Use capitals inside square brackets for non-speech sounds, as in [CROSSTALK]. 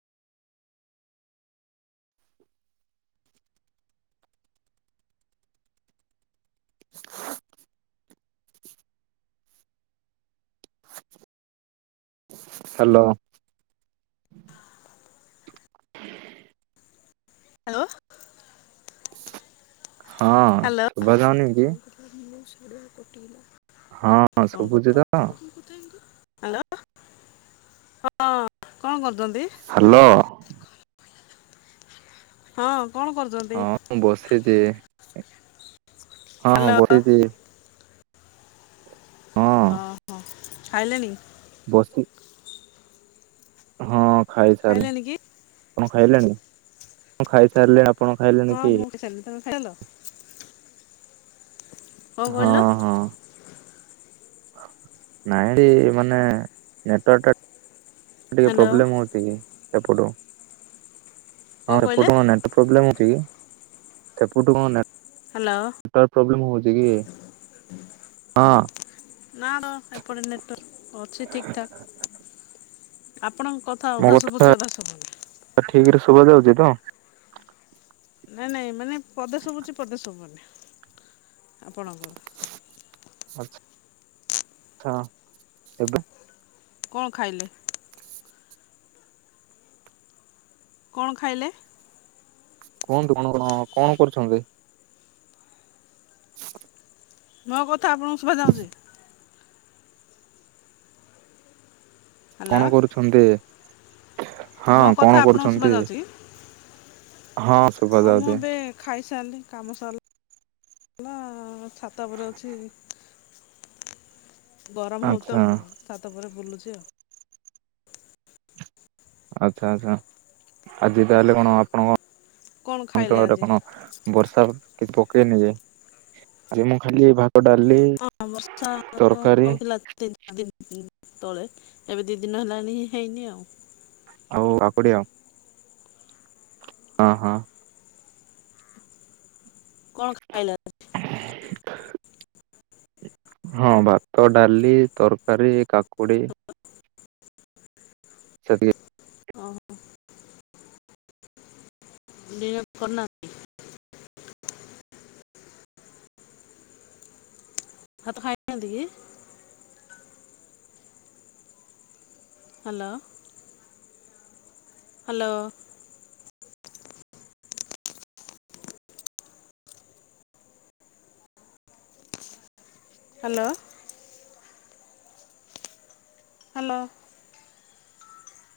ହ [UNINTELLIGIBLE] hello. [INAUDIBLE] Hello. ହଁ hello. [INAUDIBLE] ଶୁଭା ଯାଉନି କି? ହଁ ହ୍ୟାଲୋ ହଁ ଶୁଭୁଛି ତ କଣ କରୁଛନ୍ତି? ହ୍ୟାଲୋ। ହଁ କଣ କରୁଛୁ? ହଁ ମୁଁ ବସିଛି ହଁ ହଁ ହ୍ୟାଲୋ ବସିଛି। ହଁ। ଓହ ଖାଇଲଣି? ବସି ହଁ ଖାଇସାରିଲି। ଖାଇଲେଣି କି? ଆପଣ ଖାଇଲେଣି? ମୁଁ ଖାଇସାରିଲିଣି ଅପ୍ ହଁ ମୁଁ ଖାଇସାରିଲି ତମେ ଖାଇଲ? କଣ କହିଲ? ହଁ ହଁ ନାଇଁ ମାନେ ନେଟୱାରଟା ଟିକେ ହ୍ୟାଲୋ ପ୍ରୋବ୍ଲେମ ହଉଚି କି ହେପଟୁ କଣ ହଁ କହିଲେ? ହେପଟୁ ମାନେ ପ୍ରୋବ୍ଲେମ୍ ହଉଛି କି ସେପଠୁ କଣନାଁ ହ୍ୟାଲୋ। ନେଟୱାର୍କ ପ୍ପ୍ରୋବ୍ଲେମ୍ ହଉଛି କି? ହଁ। ନା ର ଏପଟେ ନେଟୱାର୍କ ଅଛି ଠିକ ଠାକ୍ ଆପଣଙ୍କ କ କଥା ଅଧାସୁବୁଚି ଅଧା ସୁବୁନି। ଆ ଠିକରେ ଶୁବା ଯାଉଛି ତ? ନାଇଁ ନାଇଁ ମାନେ ପଦେ ସୁଭୁଛି ପଦେ ଶୁଭୁନି ଆପଣଙ୍କର? ଆଛା ହଁ ଏବେ? କଣ ଖାଇଲେ? କଣ ଖାଇଲେ? କୁହନ୍ତୁ କଣ କଣ କଣ କରୁଛନ୍ତି? ହ ମୋ କଥା ଆପଣଙ୍କୁ ସୁଭା ଯାଉଚି? ହ୍ୟାଲୋ କଣ କରୁଛନ୍ତି? ମୋ ହଁ କଣ କଥା ଆପଣଙ୍କୁ ଶୁଭା କରୁଛନ୍ତି? ଯାଉଛି କି? ହଁ ଶୁଭା ହଁ ମୁଁ ଯାଉଛି ଏବେ ଖାଇସାରିଲି କାମ ସଇଲା। ହେଲା ଛାତ ଉପରେ ଅଛି ଗରମ ହଉଚିତ ଆଚ୍ଛା ବ ଛାତ ଉପରେ ବୁଲୁଛି ଆଉ। ଆଚ୍ଛା ଆଛା ଆଜି ତାହେଲେ କଣ ଆପଣଙ୍କ କ'ଣ ଖାଇଲେ ଅଞ୍ଚଳରେ ଆଜି କଣ ବର୍ଷା କିଛି ପକେଇନି ଯେ ଆଜି ମୁଁ ଖାଲି ଭା ଡାଲି ହଁ ବର୍ଷା ତରକାରୀ ହଉଥିଲା ତିନି ଚାରି ଦିନ ତଳେ ଏବେ ଦି ଦିନ ହେଲାଣି ହେଇନି ଆଉ। ଆଉ [UNINTELLIGIBLE] ହଁ ହଁ। କଣ ଖାଇଲ [UNINTELLIGIBLE] ହଁ ଭାତ ଡାଲି ତରକାରୀ କାକୁଡି [UNINTELLIGIBLE] ଟିଏ ଓ ହ। [UNINTELLIGIBLE] ଡିନ କରନା [UNINTELLIGIBLE] ହାତ ଖାଇନାନ୍ତି କି? ହାଲୋ। ହାଲୋ। ହାଲୋ। ହାଲୋ।